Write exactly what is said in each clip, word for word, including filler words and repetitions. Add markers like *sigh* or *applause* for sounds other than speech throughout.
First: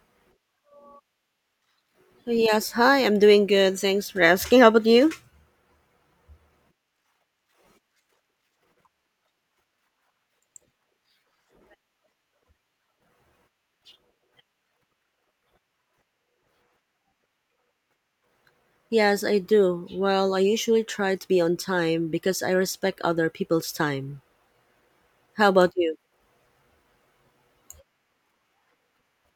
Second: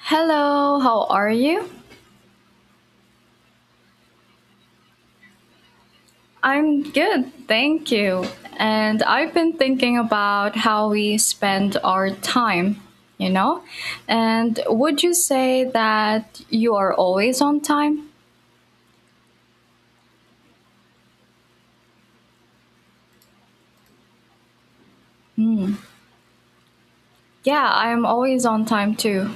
Hello, how are you? Yes, hi, I'm doing good. Thanks for asking. How about you? I'm good, thank you. And I've been thinking about how we spend our time, you know? And would you say that you are always on time? Yes, I do. Well, I usually try to be on time because I respect other people's time. How about you? Yeah, I am always on time too.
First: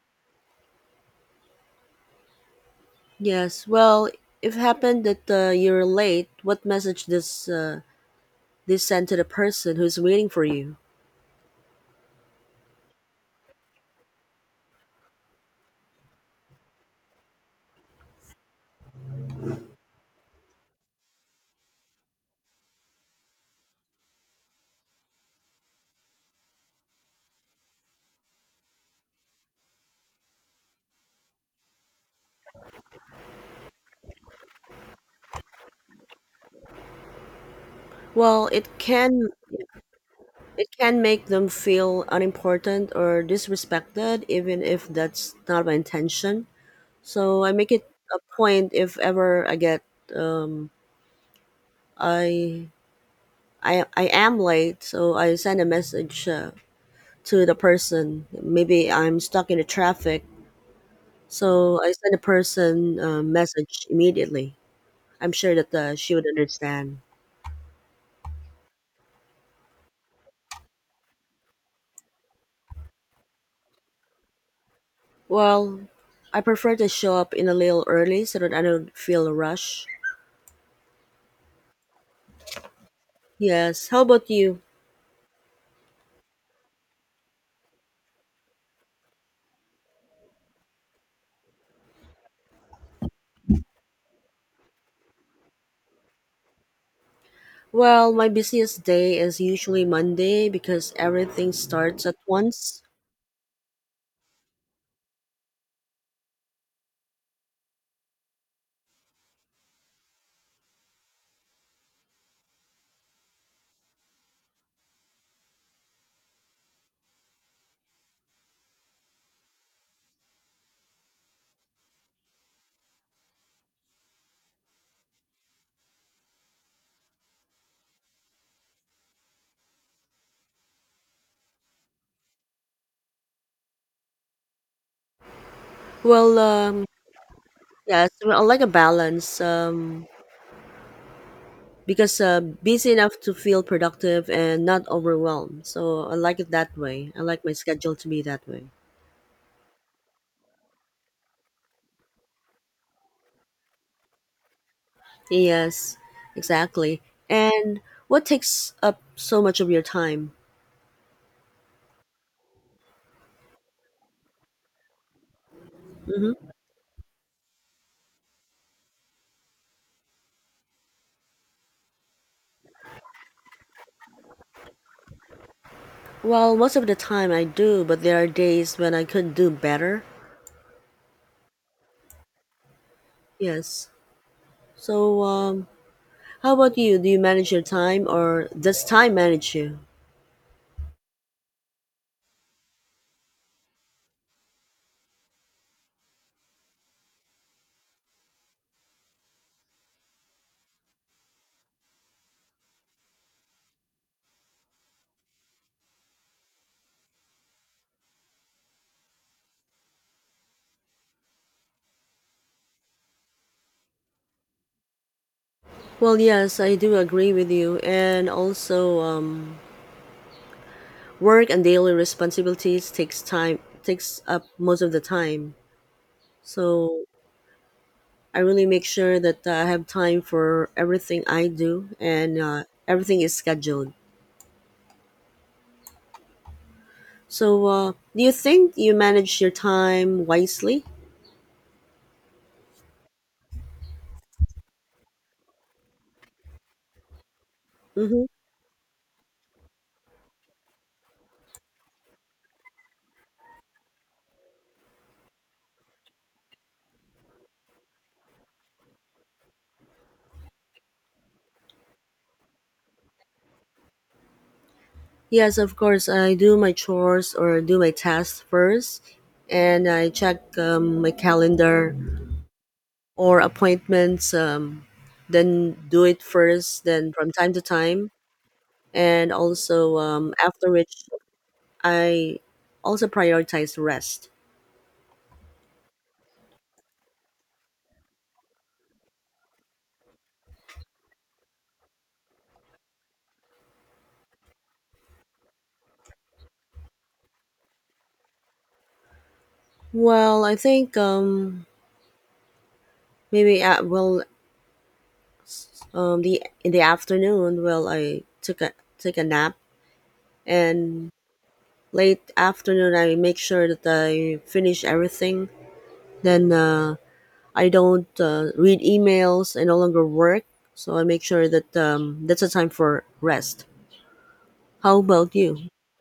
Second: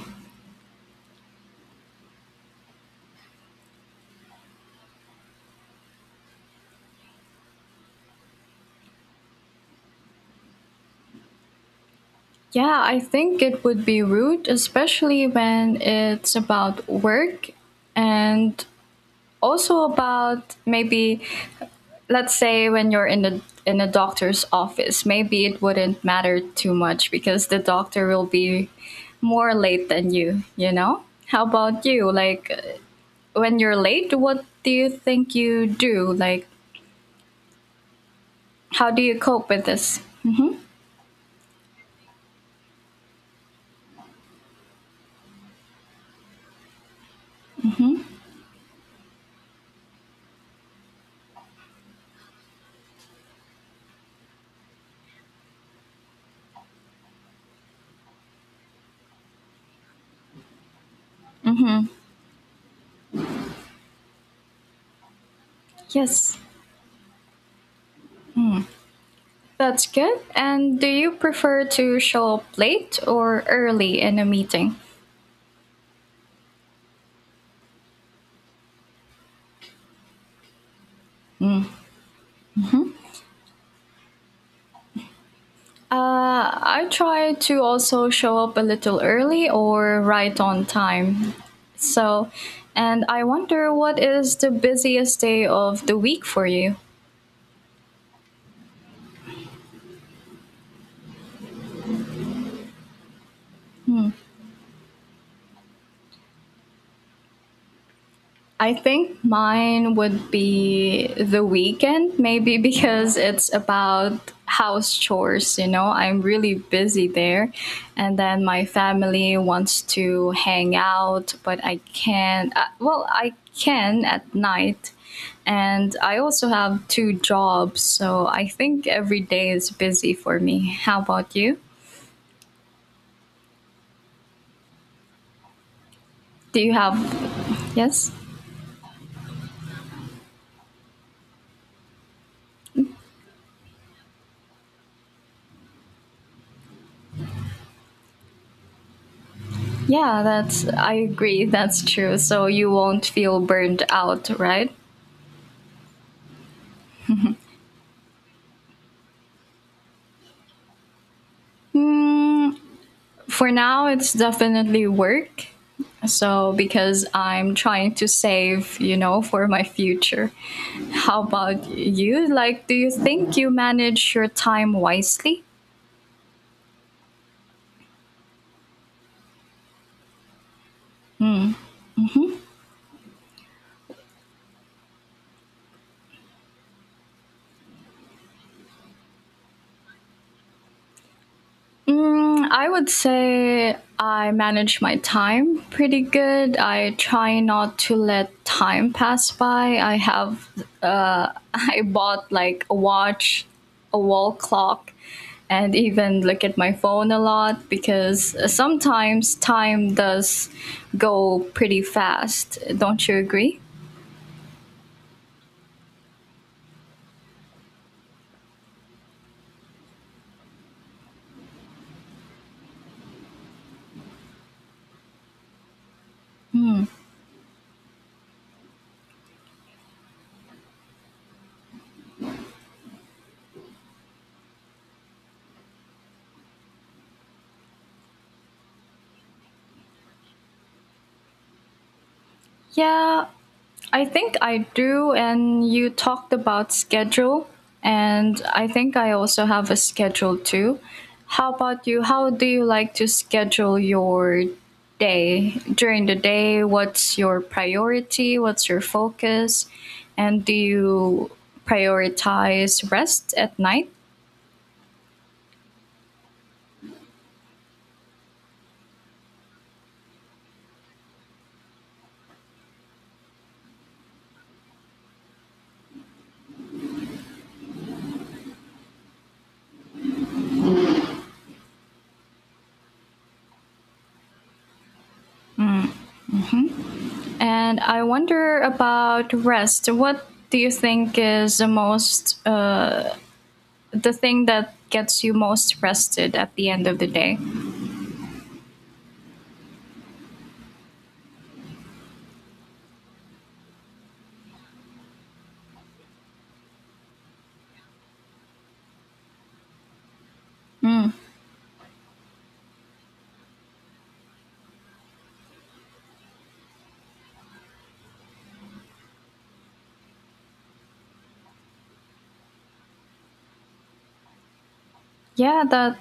Yes, well, if happened that uh, you're late, what message does uh, this send to the person who's waiting for you? Yeah, I think it would be rude, especially when it's about work and also about maybe let's say when you're in the in a doctor's office. Maybe it wouldn't matter too much because the doctor will be more late than you, you know? How about you? Like uh, when you're late, what do you think you do? Like Well, it how do you can cope with this? it can make them feel unimportant or disrespected, even if that's not my intention. So I make it a point if ever I get um, I I I am late, so I sent a message uh, to the person. Maybe I'm stuck in the traffic, so Mhm. I sent the person a message immediately. I'm sure that uh, she would Yes. understand. That's good. And do you prefer to show up late or early in a meeting? Well, I prefer to show up in a little early so that I don't feel a rush. Yes. How about you? Uh, I try to also show up a little early or right on time. So, and I wonder what is the busiest day of the week for you? Well, my busiest day is usually Monday because everything starts at once. I think mine would be the weekend, maybe *laughs* because it's about house chores, you know. I'm really busy there. And then my family wants to hang out, but I can't. Uh, well, I can at night. And I also have two jobs, so I think every day is busy for me. How about you? Well, Do you um, have. yes, Yes? well, I like a balance. Um, because uh, busy enough to feel productive and not overwhelmed. So I like it that way. I like my schedule to be that way. Yeah, that's, I agree, that's true. So you won't feel burned out, right? Yes, exactly. And what takes up so much of your time? Mm, for now, it's definitely work. So because I'm trying to save, you know, for my future. How about you? Like, do you think you manage your time wisely? Well, most of the time I do, but there are days when I could do better. Yes. So, um, how about you? Do you manage your time or does time manage you? Mm, I would say I manage my time pretty good. I try not to let time pass by. I have, uh, *laughs* I bought like a watch, a wall clock, and even look at my phone a lot because sometimes time does go pretty fast. Don't you agree? Well, yes, I do agree with you. And also, um, work and daily responsibilities takes time takes up most of the time. So I really make sure that I have time for everything I do, and uh, everything is scheduled. So uh, do you think you manage your time wisely? Yeah, I think I do, and you talked about schedule, Mm-hmm. and I think I also have a schedule too. How about you? How do you like to schedule your day during the day? What's your priority? What's your focus? And do you prioritize rest at night? Yes, of course. I do my chores or do my tasks first, and I check um, my calendar or appointments. Um, then do it first. Then from time to time, and also um, after which I also prioritize rest. And I wonder about rest. What do you think is the most, uh, the thing that gets you most rested at the end of the day? Well, I think um, maybe at, well um, the in the afternoon, well I took a took a nap, and late afternoon I make sure that I finish everything. Then uh, I don't uh, read emails. I no longer work, so I make sure that um, that's a time for rest. How about Yeah, you? that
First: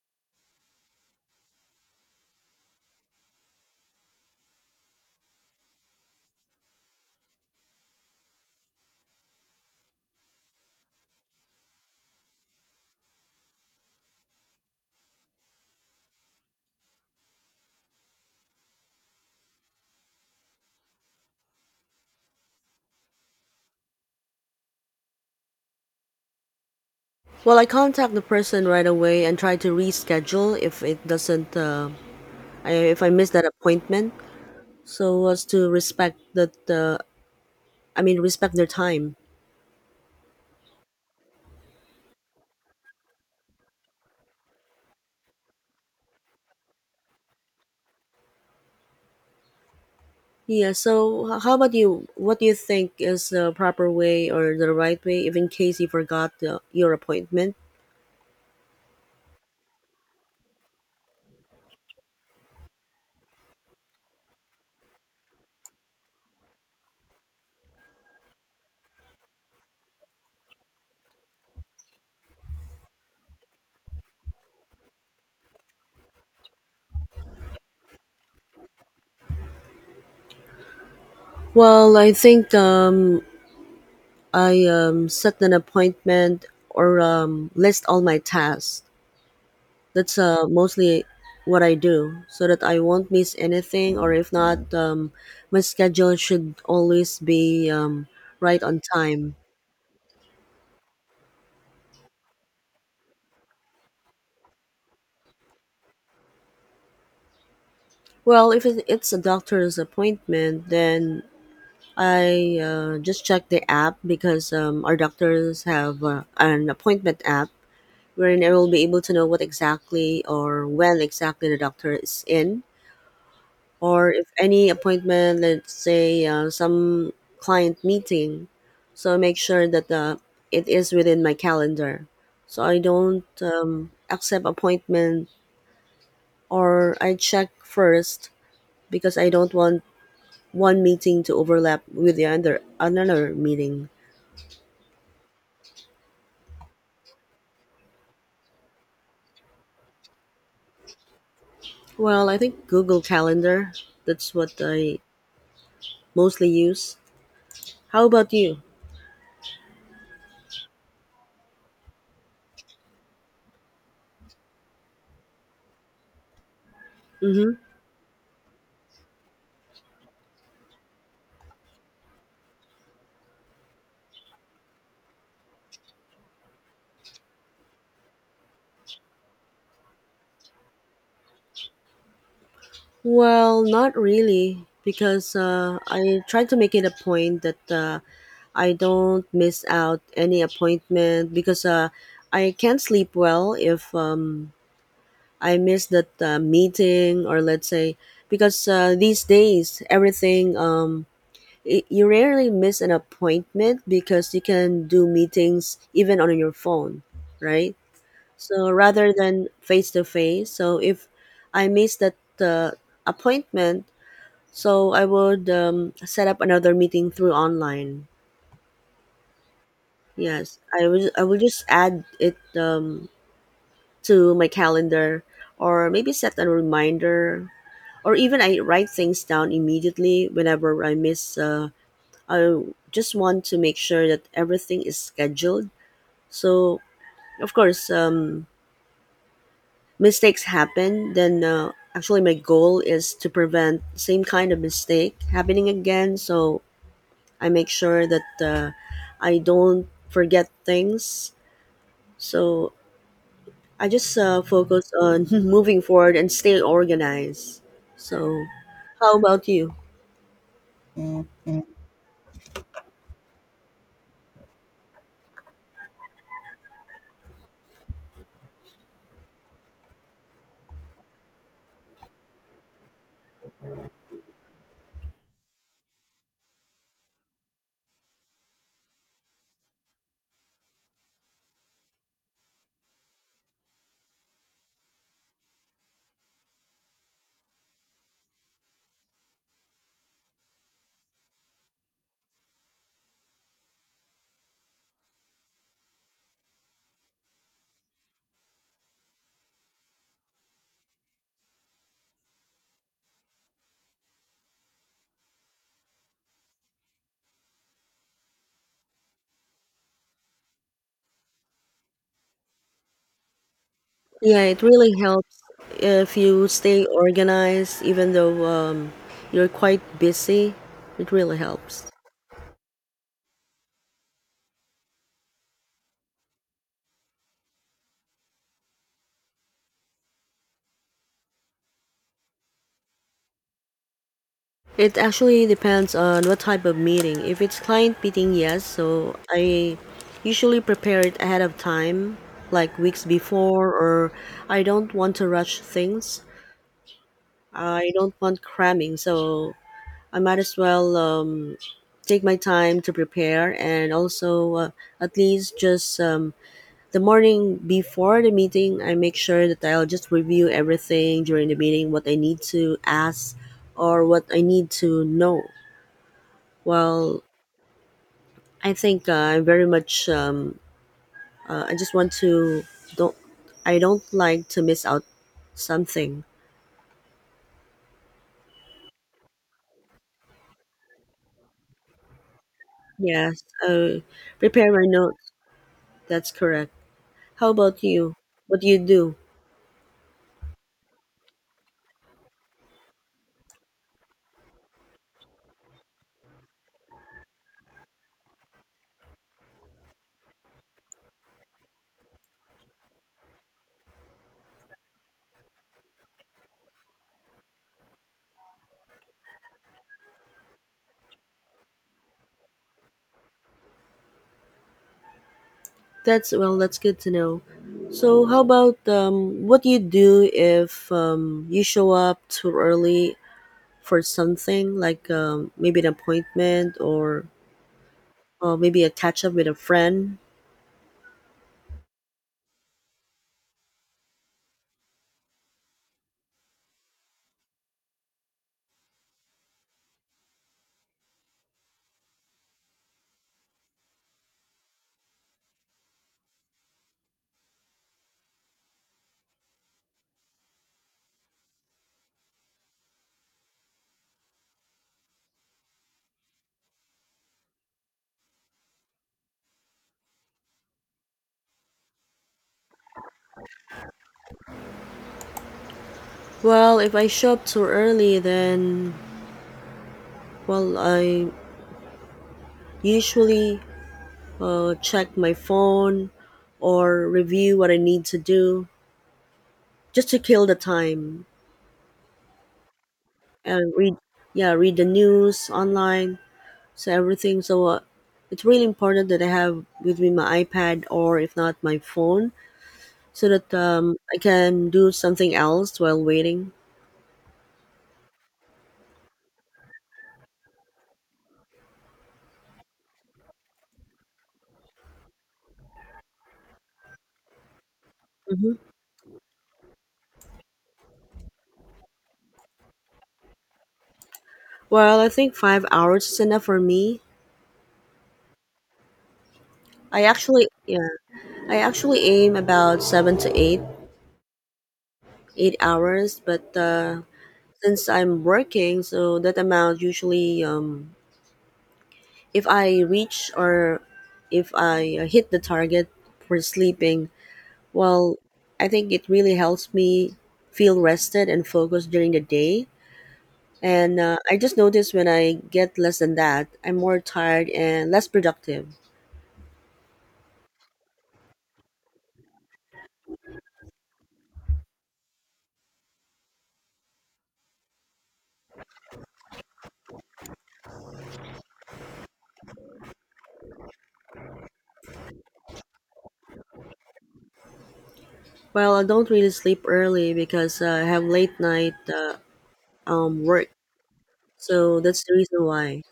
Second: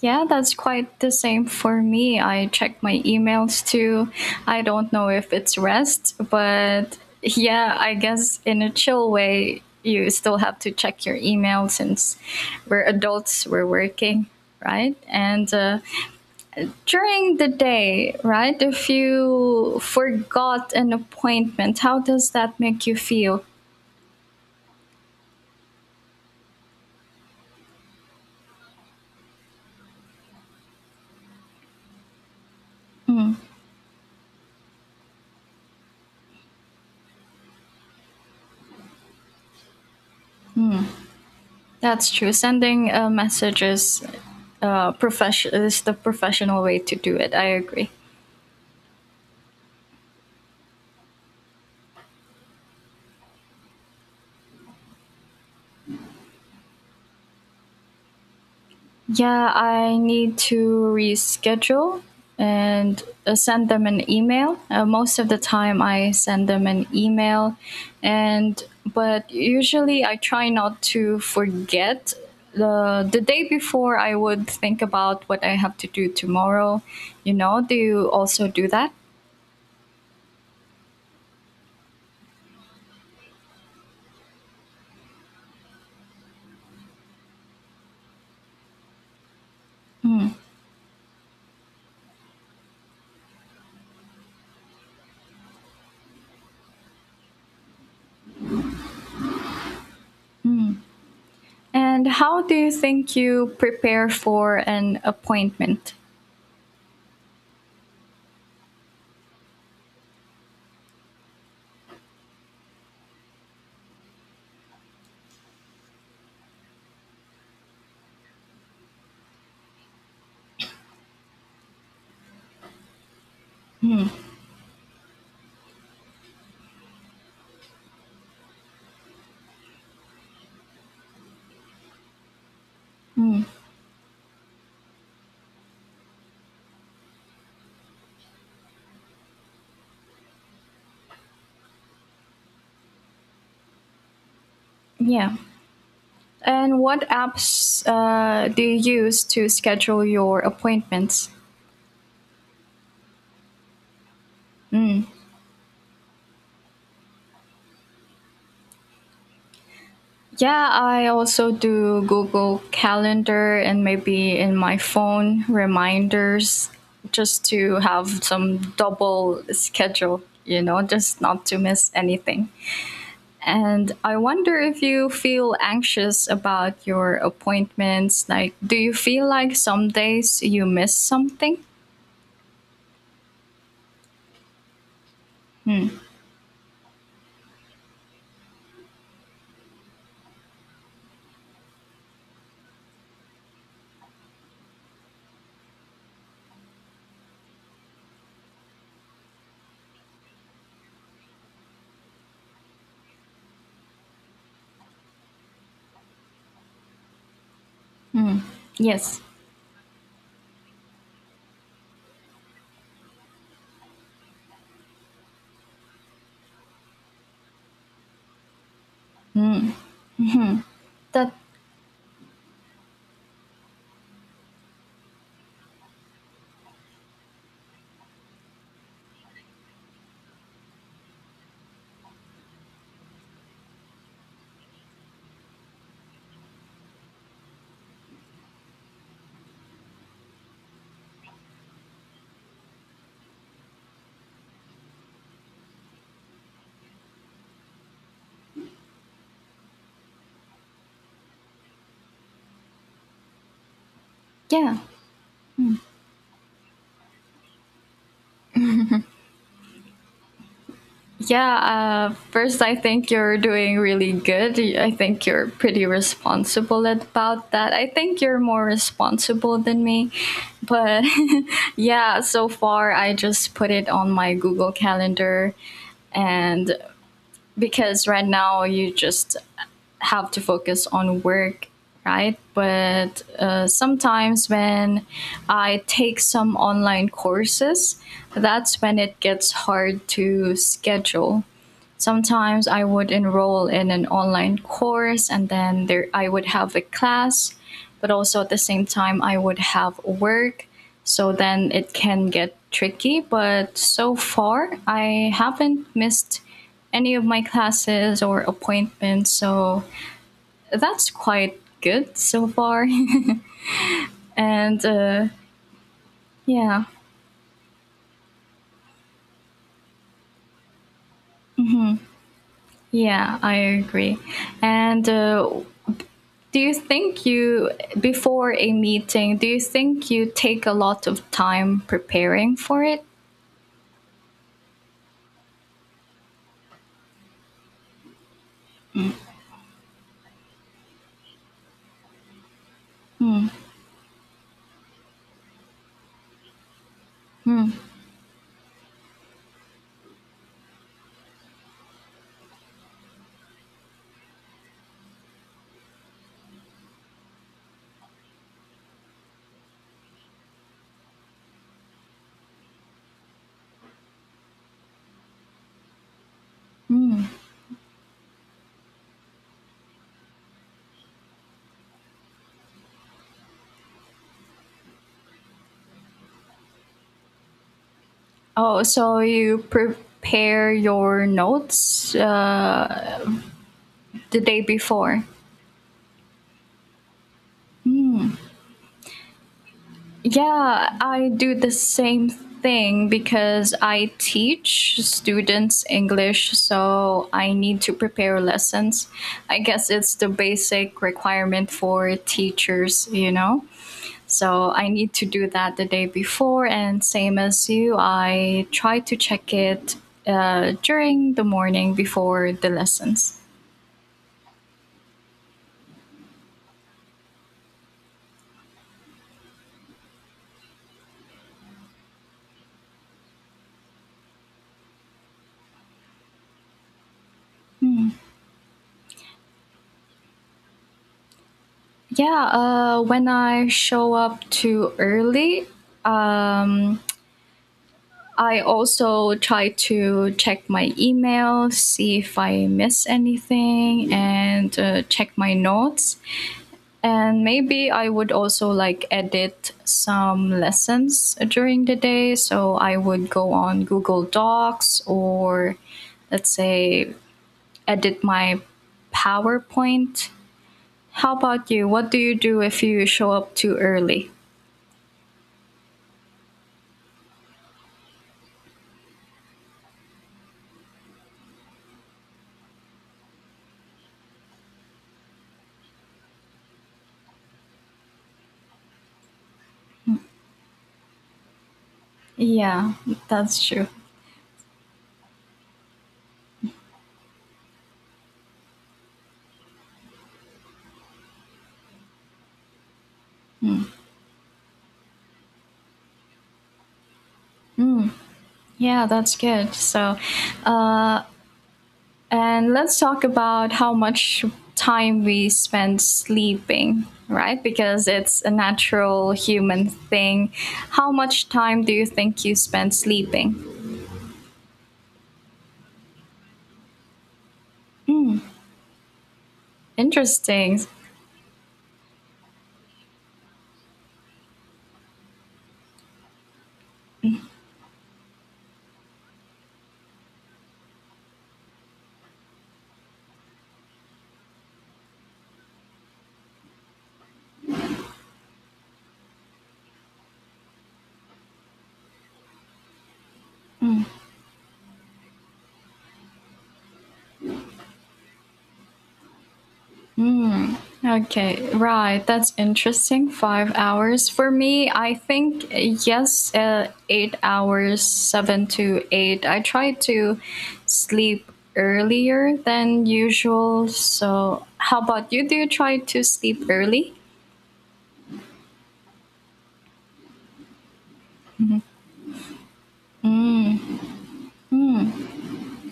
yeah, that's quite the same for me. I check my emails too. I don't know if it's rest, but yeah, I guess in a chill way, you still have to check your email since we're adults, we're working, right? And uh, during the day, right? If you forgot an appointment, how does that make you feel? Well, I contact the person right away and try to reschedule if it doesn't, uh, I, if I miss that appointment, so as to respect that, uh, I mean, respect their time. That's true. Sending a message is, uh, profession is the professional way to do it. I agree. Yeah, so h- how about you? What do you think is the proper way or the right way if in case you forgot uh, your appointment? Yeah, I need to reschedule and uh, send them an email. Uh, most of the time, I send them an email, and but usually I try not to forget. The, the day before, I would think about what I have to do tomorrow. You know, do you also do that? Well, I think um, I um, set an appointment or um, list all my tasks. That's uh, mostly what I do so that I won't miss anything, or if not, um, my schedule should always be um, right on time. And how do you think you prepare for an appointment? Well, if it- it's a doctor's appointment, then I uh, just check the app, because um, our doctors have uh, an appointment app wherein I will be able to know what exactly or when exactly the doctor is in, or if any appointment, let's say uh, some client meeting. So I make sure that uh, it is within my calendar. So I don't Mm, um, accept appointment, or I check first, because I don't want one meeting to overlap with the other another meeting. yeah. And what apps uh, do you use to schedule your appointments? Well, I think Google Calendar. That's what I mostly use. How about you? Yeah, I also do Google Calendar and maybe in my phone reminders just Mm-hmm. to have some double schedule, you know, just not to miss anything. And I wonder if you feel anxious about your appointments. Like, do you feel like some days you miss something? Well, not really, because uh, Hmm. I try to make it a point that uh, I don't miss out any appointment, because uh, I can't sleep well if um, I miss that uh, meeting, or let's say because uh, these days everything um, y- you rarely miss an appointment because you can do meetings even on your phone, right? So rather Yes. than face to face, so if I miss that uh, appointment, so I would um, set up another meeting through online. Yes, I will. I That, will just add it um, to my calendar, or maybe set a reminder, or even I write things down immediately whenever I miss. Uh, I just want to make sure that everything is scheduled. So of course, um, mistakes happen. Then uh, actually, my goal is to prevent same kind of mistake happening again. So I make sure that uh, I don't forget things. So I just uh, yeah. focus on *laughs* moving forward and stay organized. So, how about you? Yeah. Uh, first, I think you're doing really good. I think you're pretty responsible about that. I think you're more responsible than me. But *laughs* yeah, so far, I just put it on my Google Calendar. And because right now you just have to focus on work, right? But uh, sometimes when I take some online courses, that's when it gets hard to schedule. Sometimes I would enroll in an online course, and then there I would have a class, but also at the same time I would have work, so then it can get tricky. But so far I haven't missed any of my classes or appointments, so that's quite good so far. *laughs* Yeah, it and really uh, helps if you yeah, stay organized, even though um, you're quite busy. It really helps. yeah, I agree. And uh, do you think you, before a meeting, do you think you take a lot of time preparing for it? It actually depends on what type of meeting. If it's client meeting, yes. So I usually prepare it ahead of time, like weeks before, or I don't want to rush things. I don't want cramming. So I might as well um, take my time to prepare, and also uh, at least just um, the morning before the meeting, I make sure that I'll just review everything during the meeting, what I need to ask or what I need to know. Well, Mm. I think uh, I'm very much. Um, uh, I just want to don't. I don't like to miss out something. Oh, so you prepare your notes uh, Yes, uh, the day prepare my before? notes. That's correct. How about you? What do you do? Yeah, I do the same thing because I teach students English, so I need to prepare lessons. I guess it's the basic requirement for teachers, you know? So I need to do that the day before, and same as you, I try to check it uh, during the morning before the lessons. That's well. That's good to know. So, how about um, what do you do if um, you show up too early for something, like um, maybe an appointment, or or maybe a catch up with a friend? Yeah, uh, when I show up too early, um, I also try to check my email, see if I miss anything, and uh, check my notes. And maybe I would also like edit some lessons during the day. So I would go on Google Docs or let's say edit my PowerPoint. How about you? What do you do if you show up too early? Well, if I show up too early, then well, I usually uh, check my phone or review what I need to do just to kill the time Yeah, that's and true. read, yeah, read the news online. So everything. So uh, it's really important that I have with me my iPad, or if not my phone, so that um, I can do something else while waiting. Yeah, that's good. So, uh, and let's talk about how much time we spend sleeping, right? Because it's a hmm natural human thing. How much time do you think you spend sleeping? Well, I think five hours is enough for me. I actually, Interesting. yeah, I actually aim about seven to eight, eight hours, but uh, since I'm working, so that amount usually, um, if I reach, or if I uh, hit the target for sleeping, well, I think it really helps me feel rested and focused during the day. And uh, I just notice when I get less than that, I'm more tired and less productive. Okay, right. That's interesting. Five hours. For me, I think, uh, yes, uh, eight hours, seven to eight. I try to sleep earlier than usual. So, how about you? Do you try to sleep early? Well, I don't really sleep early because uh, I have late night uh, um, work. So that's the reason why.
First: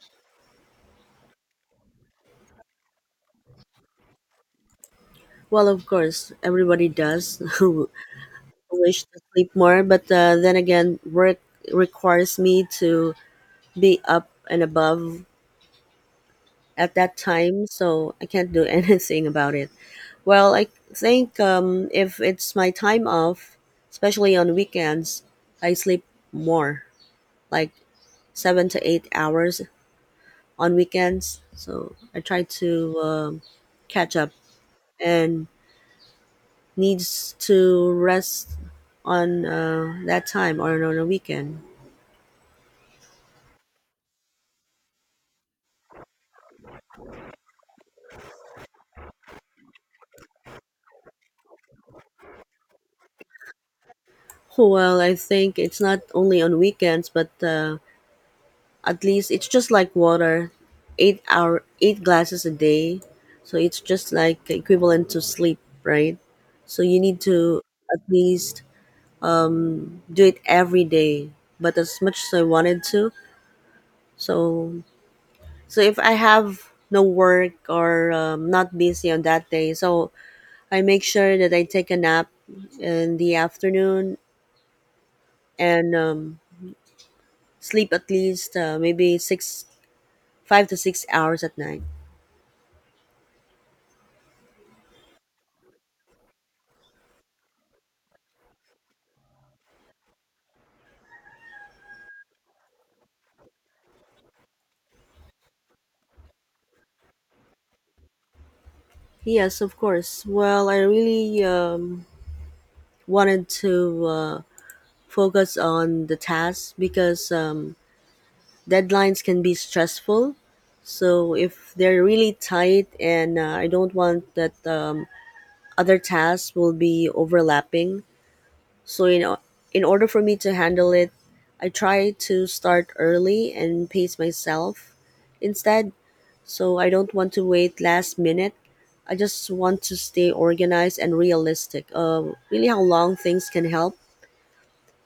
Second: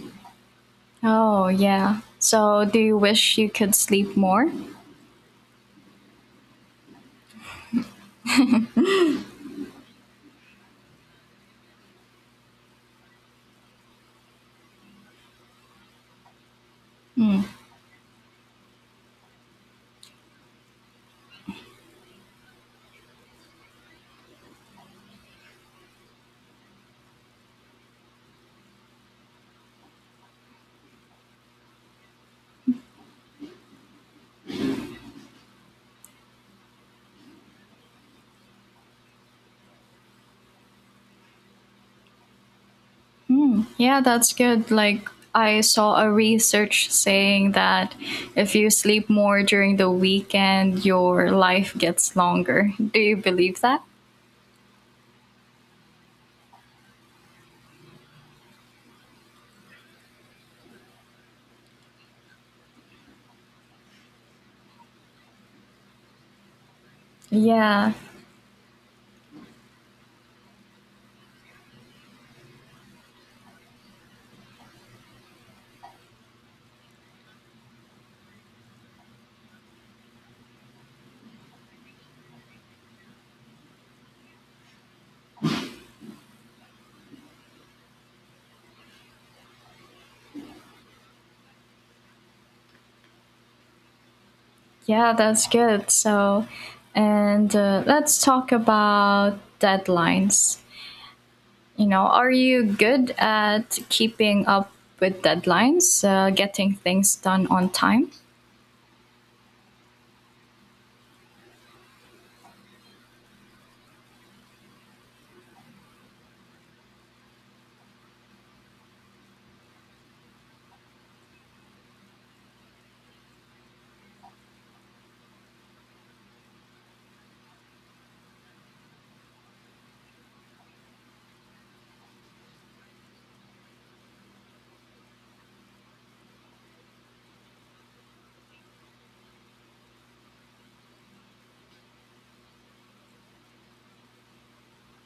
Oh, yeah. So, do you wish you could sleep more? Well, of course, everybody does *laughs* who wish to sleep more, but uh, then again, work requires me to be up and above at that time, so I can't do *laughs* anything about it. Well, I think um, if it's my time off, especially on weekends, I sleep more, like seven to eight hours on weekends. So I try to um catch up and needs to rest on uh, that time or on a weekend. Yeah, that's good. Like, I saw a research saying that if you sleep more during the weekend, your life gets longer. Do you believe that? Well, I think it's not only on weekends, but uh, at least it's just like water, eight hour, eight glasses a day. So it's just like equivalent to sleep, right? So you need to Yeah, at least do it every day. But as much as I wanted to, so so if I have no work, or um, not busy on that day, so I make sure that I take a nap in the afternoon and um, sleep at least uh, maybe six five to six hours at night. yeah, that's good. So, and uh, let's talk about deadlines. You know, are you good at keeping up with deadlines, uh, getting things done on time? Yes, of course. Well, I really um, wanted to uh, focus on the task, because um, deadlines can be stressful. So if they're really tight, and uh, I don't want that um, other tasks will be overlapping. So you know, in order for me to handle it, I try to start early and pace myself. Instead, so I don't want to wait last minute. I just want to stay organized and realistic. Uh, really, how long things can help,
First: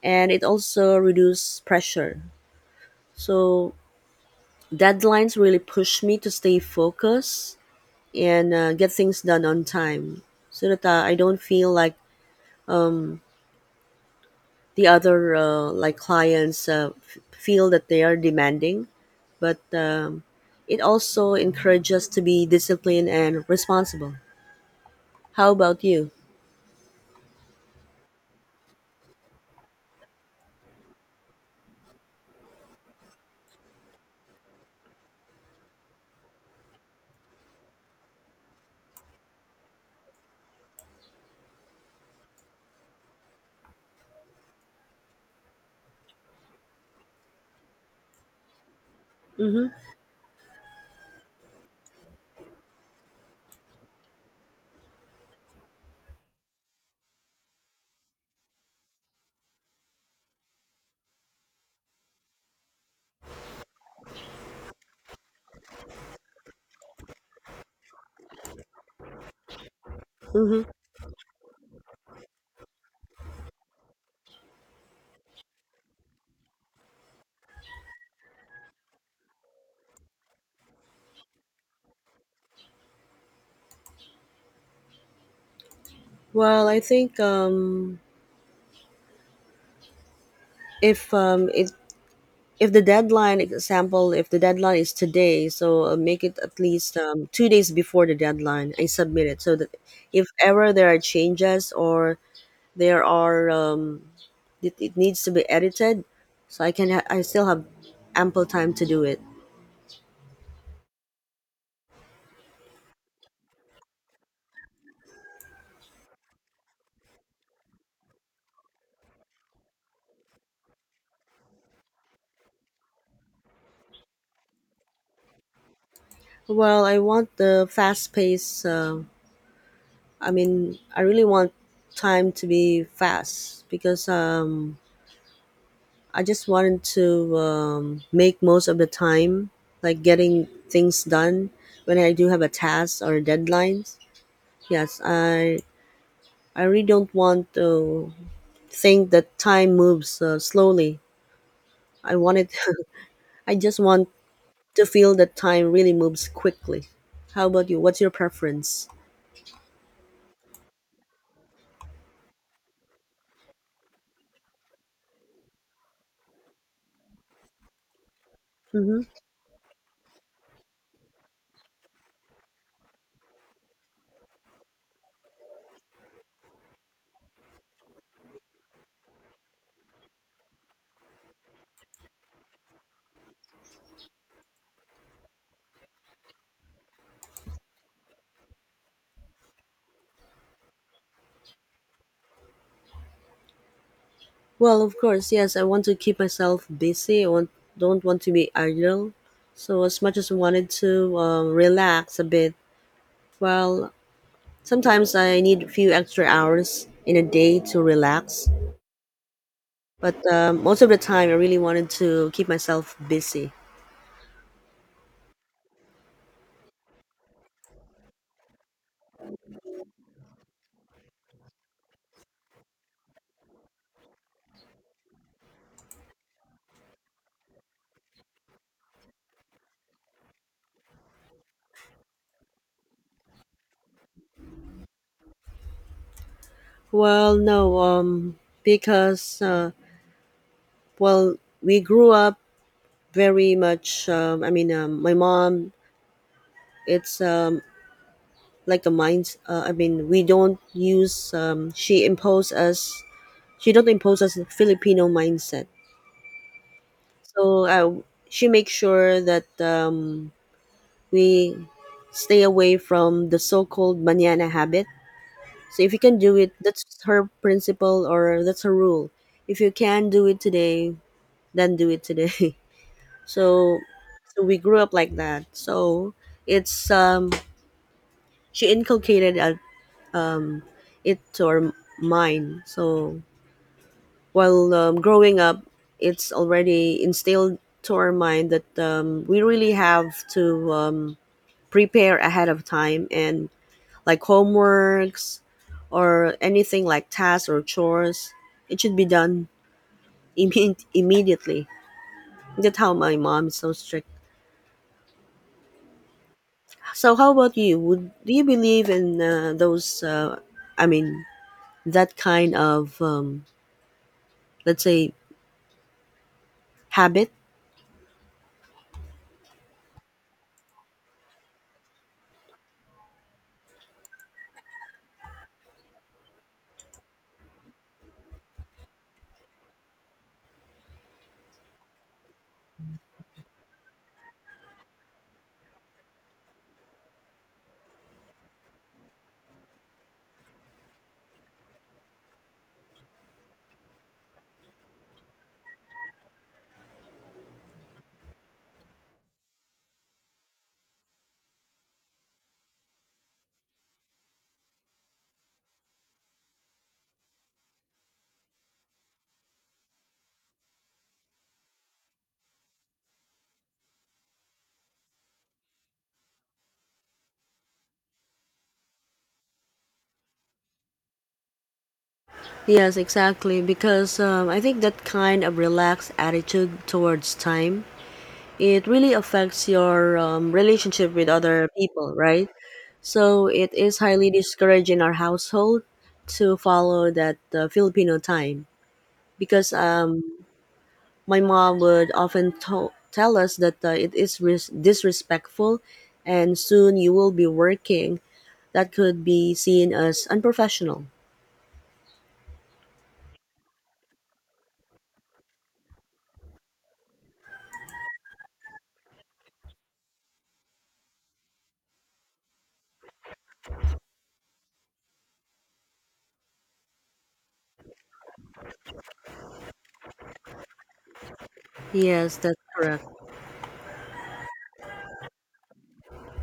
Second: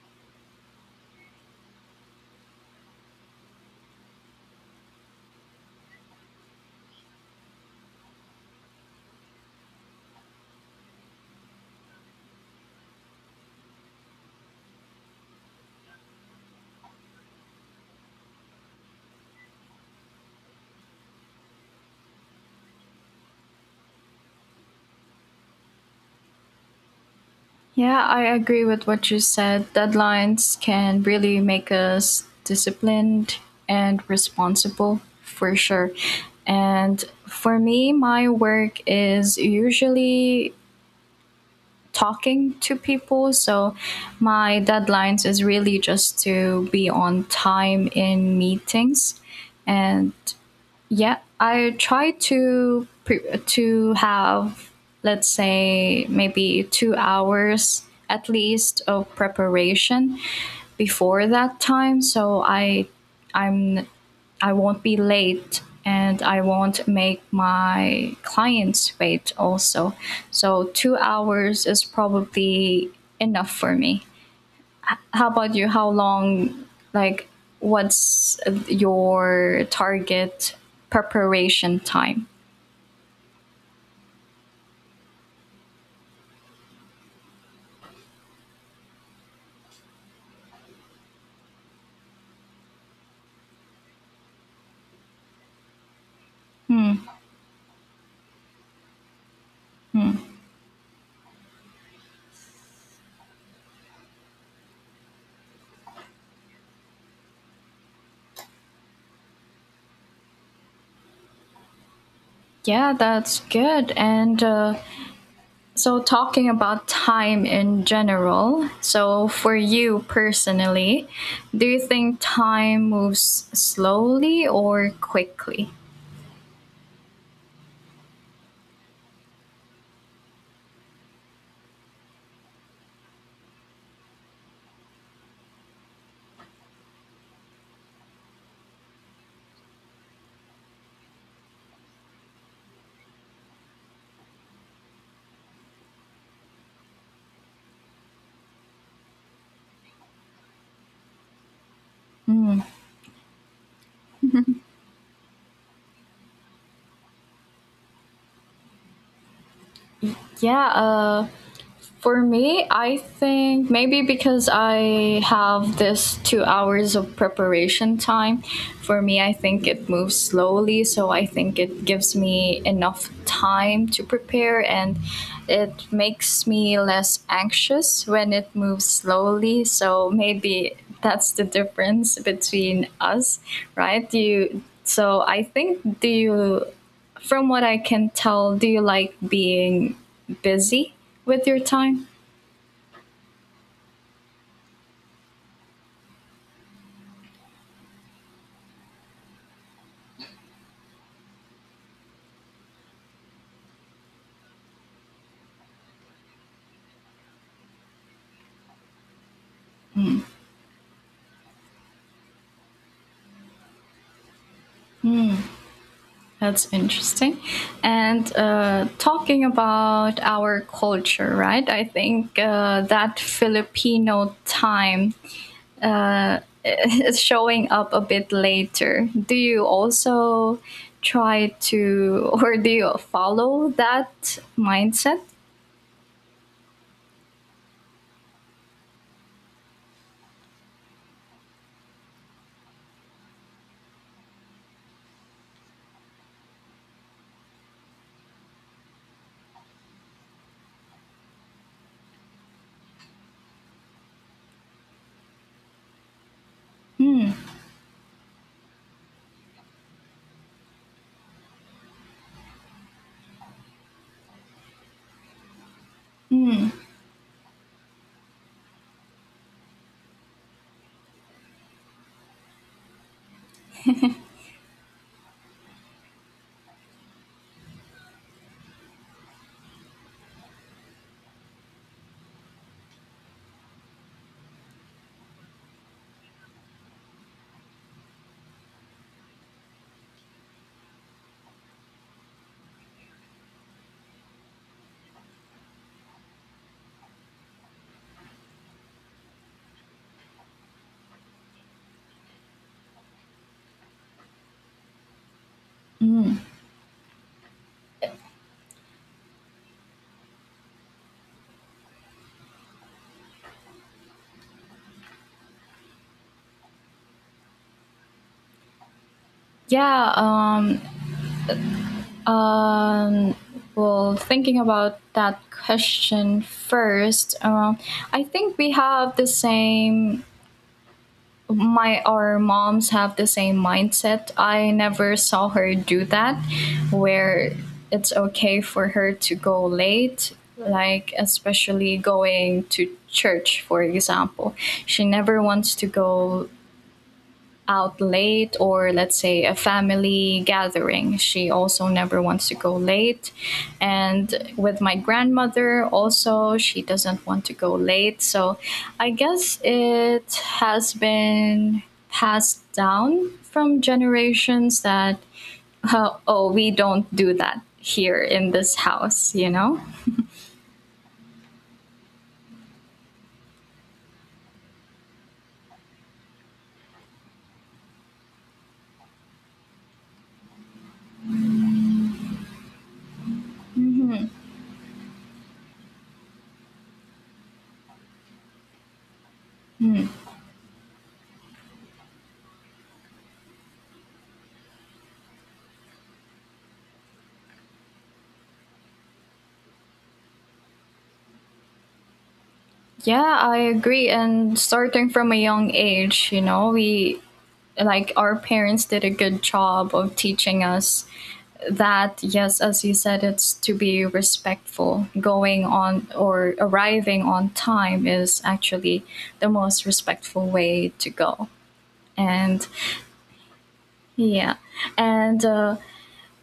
and it also reduces pressure. So deadlines really push me to stay focused, and uh, get things done on time, so that uh, I don't feel like the other uh, like clients uh, f- feel that they are demanding, but. Um, it also encourages us to be disciplined and responsible. How about you? Yeah, I agree with what you said. Deadlines can really make us disciplined and responsible for sure. And for me, my work is usually talking to people. So my deadlines is really just to be on time in meetings, Mm-hmm. and yeah, I try to pre- to have, let's say, maybe two hours at least of preparation before that time, so I I'm I won't be late, and I won't make my clients wait also. hmm So two hours is probably enough for me. How about you? How long, like, what's your target preparation time? Well, I think um, if um, it if the deadline example if the deadline is today, so uh, make it at least um, two days before the deadline. I submit it so that if ever there are changes, or there are um, it, it needs to be edited, so I can ha- I still have ample time to do it. Yeah, that's good. And uh, so, talking about time in general, so for you personally, do you think time moves slowly or quickly? Well, I want the fast pace. Uh, I mean, I really want time to be fast, because um, I just wanted to um, make most of the time, like getting things done when I do have a task or deadlines. Yes, I I really don't want to think that time moves uh, slowly. I wanted, *laughs* I just want to feel that time really moves quickly. How about you? What's your preference? Yeah, uh, for me, I think maybe because I have this two hours of preparation time, for Mm-hmm. me, I think it moves slowly. So I think it gives me enough time to prepare, and it makes me less anxious when it moves slowly. So maybe that's the difference between us, right? Do You, so I think, do you, from what I can tell, do you like being busy with your time? Well, of course, yes. I want to keep myself busy. I want don't want to be idle. So as much as I wanted to um, relax a bit, well, sometimes I need a few extra hours in a day to relax, but um, most of the time I really wanted to keep myself busy. That's interesting. And uh, talking about our culture, right? I think uh, that Filipino time uh, *laughs* is showing up a bit later. Do you also try to, *laughs* or do you follow that mindset? Well, no, um, because uh, well, we grew up very much. Um, I mean, um, my mom. It's um, like the mind. Uh, I mean, we don't use. Um, she imposed us. She don't impose us a Filipino mindset. So uh, she makes sure that um, we stay away from the so-called manana habit. So if you can do it, that's her principle or that's her rule. If you can do it today, then do it today. *laughs* So, so we grew up like that. So it's um She inculcated a, um it to our mind. So while um, growing up, it's already instilled to our mind that um, we really have to um, prepare ahead of time, and like homeworks or anything like tasks or chores. It should be done *laughs* imme- immediately. That's how my mom is so strict. So, how about you? Would Do you believe in uh, those? Uh, I mean, that kind of um, let's say habit. Yeah. Um, um, well, thinking about that question first, um, I think we have the same my our moms have the same mindset. I never saw her do that where it's okay for her to go late, like especially going to church, for example. She never wants to go out late, or let's say a family gathering, she also never wants to go late. And with my grandmother also, she doesn't want to go late. So I guess it has been passed down from generations that *laughs* uh, oh, we don't do that here in this house, you know. Yes, exactly. Because um, I think that kind of relaxed attitude towards time, it really affects your um, relationship with other people, right? So it is highly discouraged in our household to follow that uh, Filipino time, because um, my mom would often to- tell us that uh, it is ris- disrespectful, and soon you will be working. That could be seen as unprofessional. Yeah, I agree. And starting from a young age, you know, we like our parents did a good job of teaching us that, yes, as you said, it's to be respectful. Going on or Arriving on time is actually the most respectful way to go. Yes, that's and correct. yeah and uh,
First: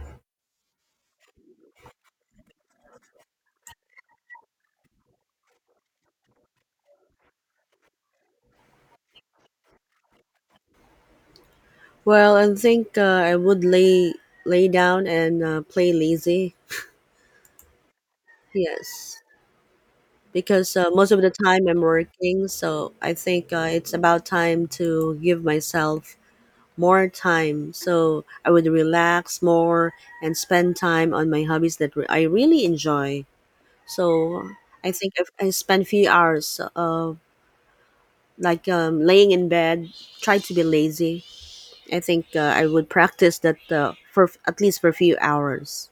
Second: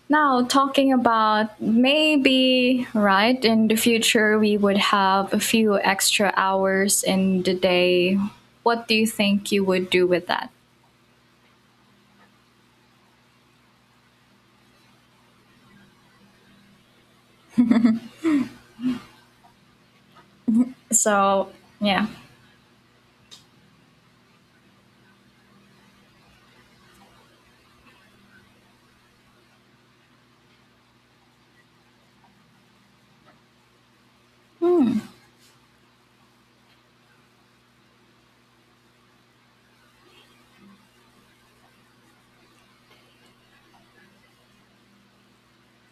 now, talking about maybe, right, in the future we would have a few extra hours in the day. What do you think you would do with that? Well, I think uh, I would lay lay down and uh, play lazy. Yes, because uh, most of the So, time I'm yeah. working, so I think uh, it's about time to give myself more time. So I would relax more and spend time on my hobbies that re- I really enjoy. So I think if I spend few hours, uh, like um, laying in bed, try to be lazy. I think uh, I would practice that uh, for at least for a few hours.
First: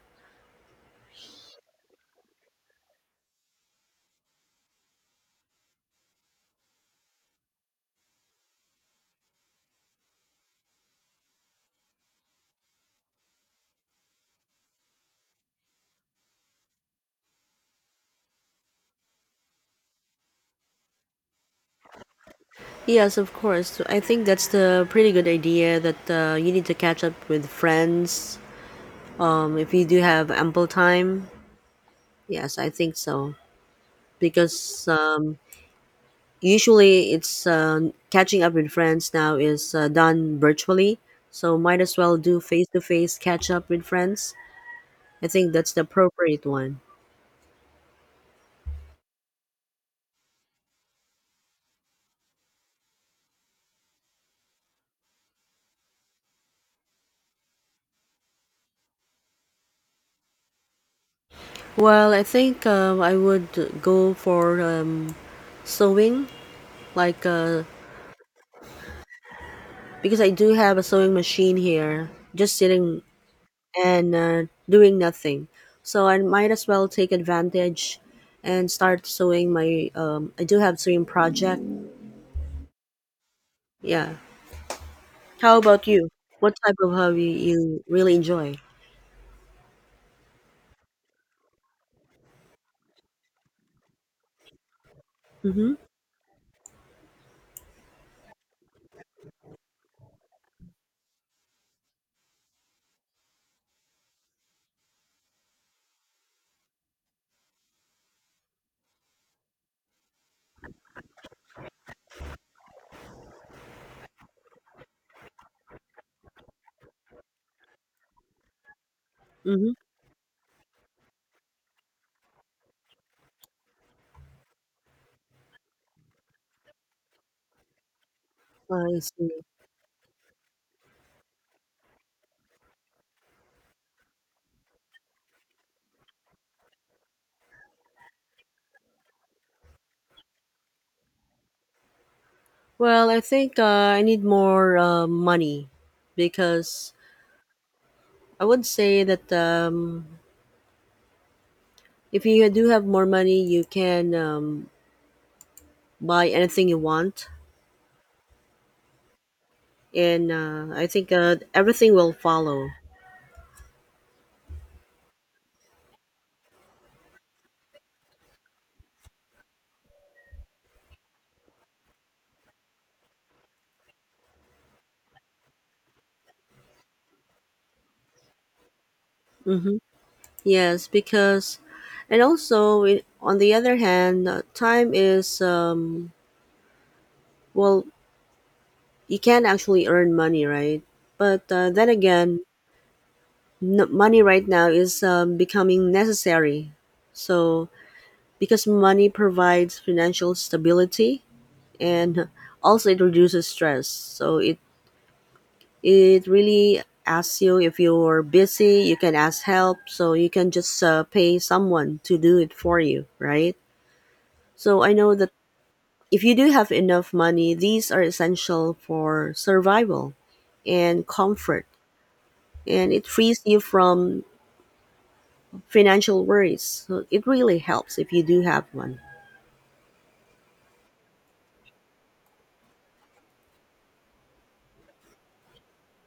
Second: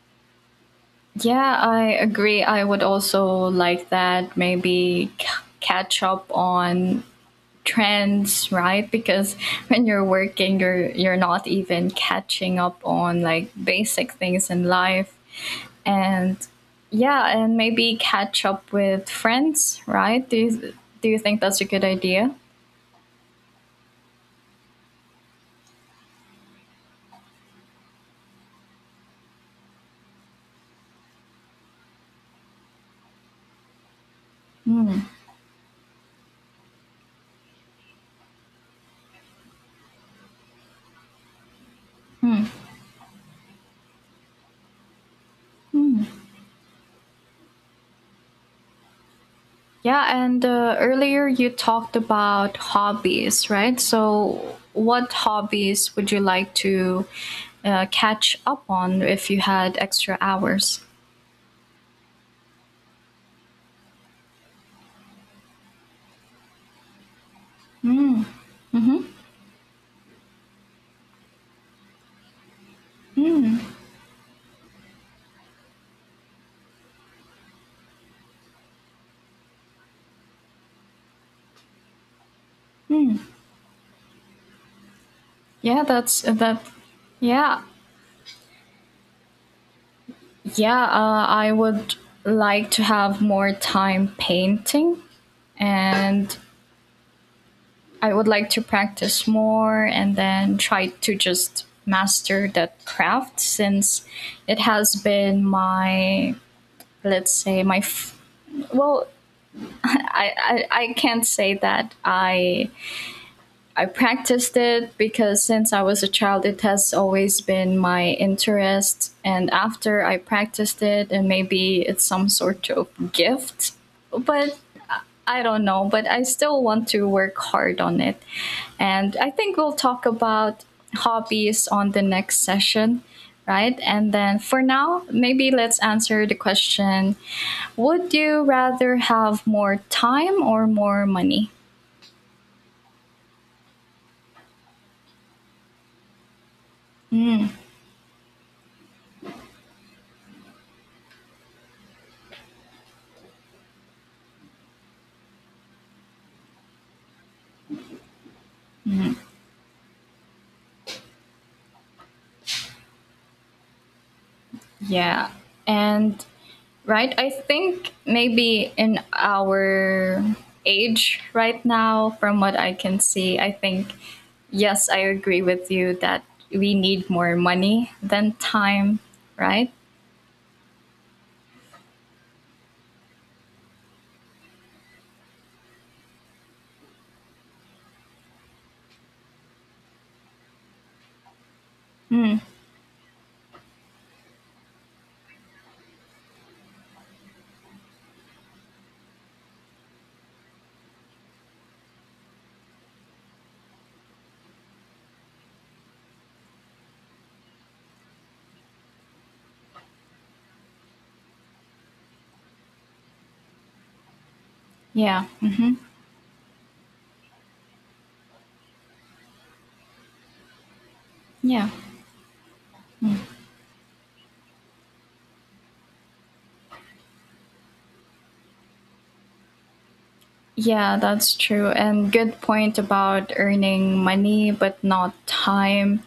Yeah, I agree. I would also like that, maybe c- catch up on trends, right? Because *laughs* when you're working, you're you're not even catching up on like basic things in life. And yeah, and maybe catch up with friends, right? Do you, do you think that's a good idea? Yes, of course. So, I think that's the pretty good idea that uh, you need to catch up with friends um, if you do have ample time. Yes, I think so, because um, usually, it's um, catching up with friends now is uh, done virtually, so might as well do face to face catch up with friends. I think that's the appropriate one. Yeah, and uh, earlier you talked about hobbies, right? So, what hobbies would you like to uh, catch up on if you had extra hours? Well, I think um, I would go for um, sewing, like uh, because I do have a sewing machine here, just sitting and uh, doing nothing. So I might as well take advantage and start sewing my. Um, I do have sewing project. Yeah. How Yeah, about you? that's What that. type of hobby Yeah, you really enjoy? yeah. Uh, I would like to have more time painting, Mm-hmm. and I would like to practice more and then try to just master that craft, since it has been my, let's say, my f- well, I, I, I can't say that I I practiced it, because since I was a child, it has always been my interest, and Mm-hmm. after I practiced it, and maybe it's some sort of gift, but I don't know, but I still want to work hard on it. I And I see. think we'll talk about hobbies on the next session, right? And then for now, maybe let's answer the question: would you rather have more time or more money? Well, I think uh, I need more uh, money, because I would say that um, if you do have more money, you can um, buy anything you want, and uh, I think uh, everything will follow. Yeah. And Right? I think maybe in our age right now, from what I can see, I think, yes, I agree with you that we need more money than time, right? Mm-hmm. Yes, because, and also i- on the other hand, uh, time is um, well you can actually earn money, right? But uh, then Mm, again, n- money right now is um, becoming necessary. So, because money provides financial stability, and also it reduces stress. So, it, it really asks you if you're busy, you can ask help. So, you can just uh, pay someone to do it for you, right? So, I know yeah. that Hmm. if you do have enough money, these are essential for survival and comfort, Yeah. and it frees you from financial worries. So it really helps if you do have one. Yeah, that's true. And good point about earning money but not time.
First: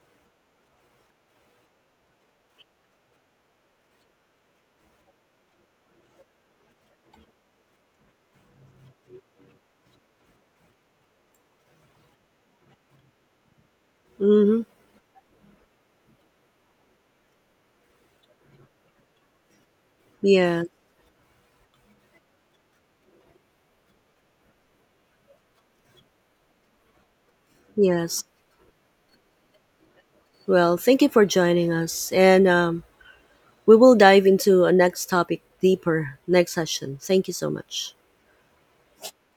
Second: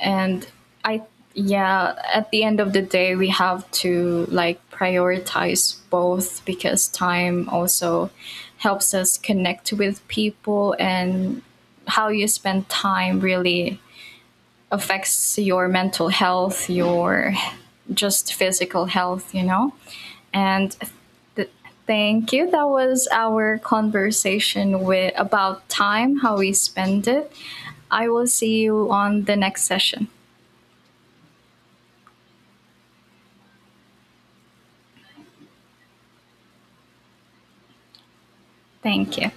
And I, yeah, at the end of the day, we have to like prioritize both, because time also helps us connect with people, and how you spend time really Mm-hmm. affects your mental health, your just physical health, you know? Yeah. And th- thank you. That was our conversation with about time, how we spend it. I Yes. will see you on the next session. Well, thank you for joining us, and um, we will dive into a next topic deeper next session. Thank you so much. Thank you.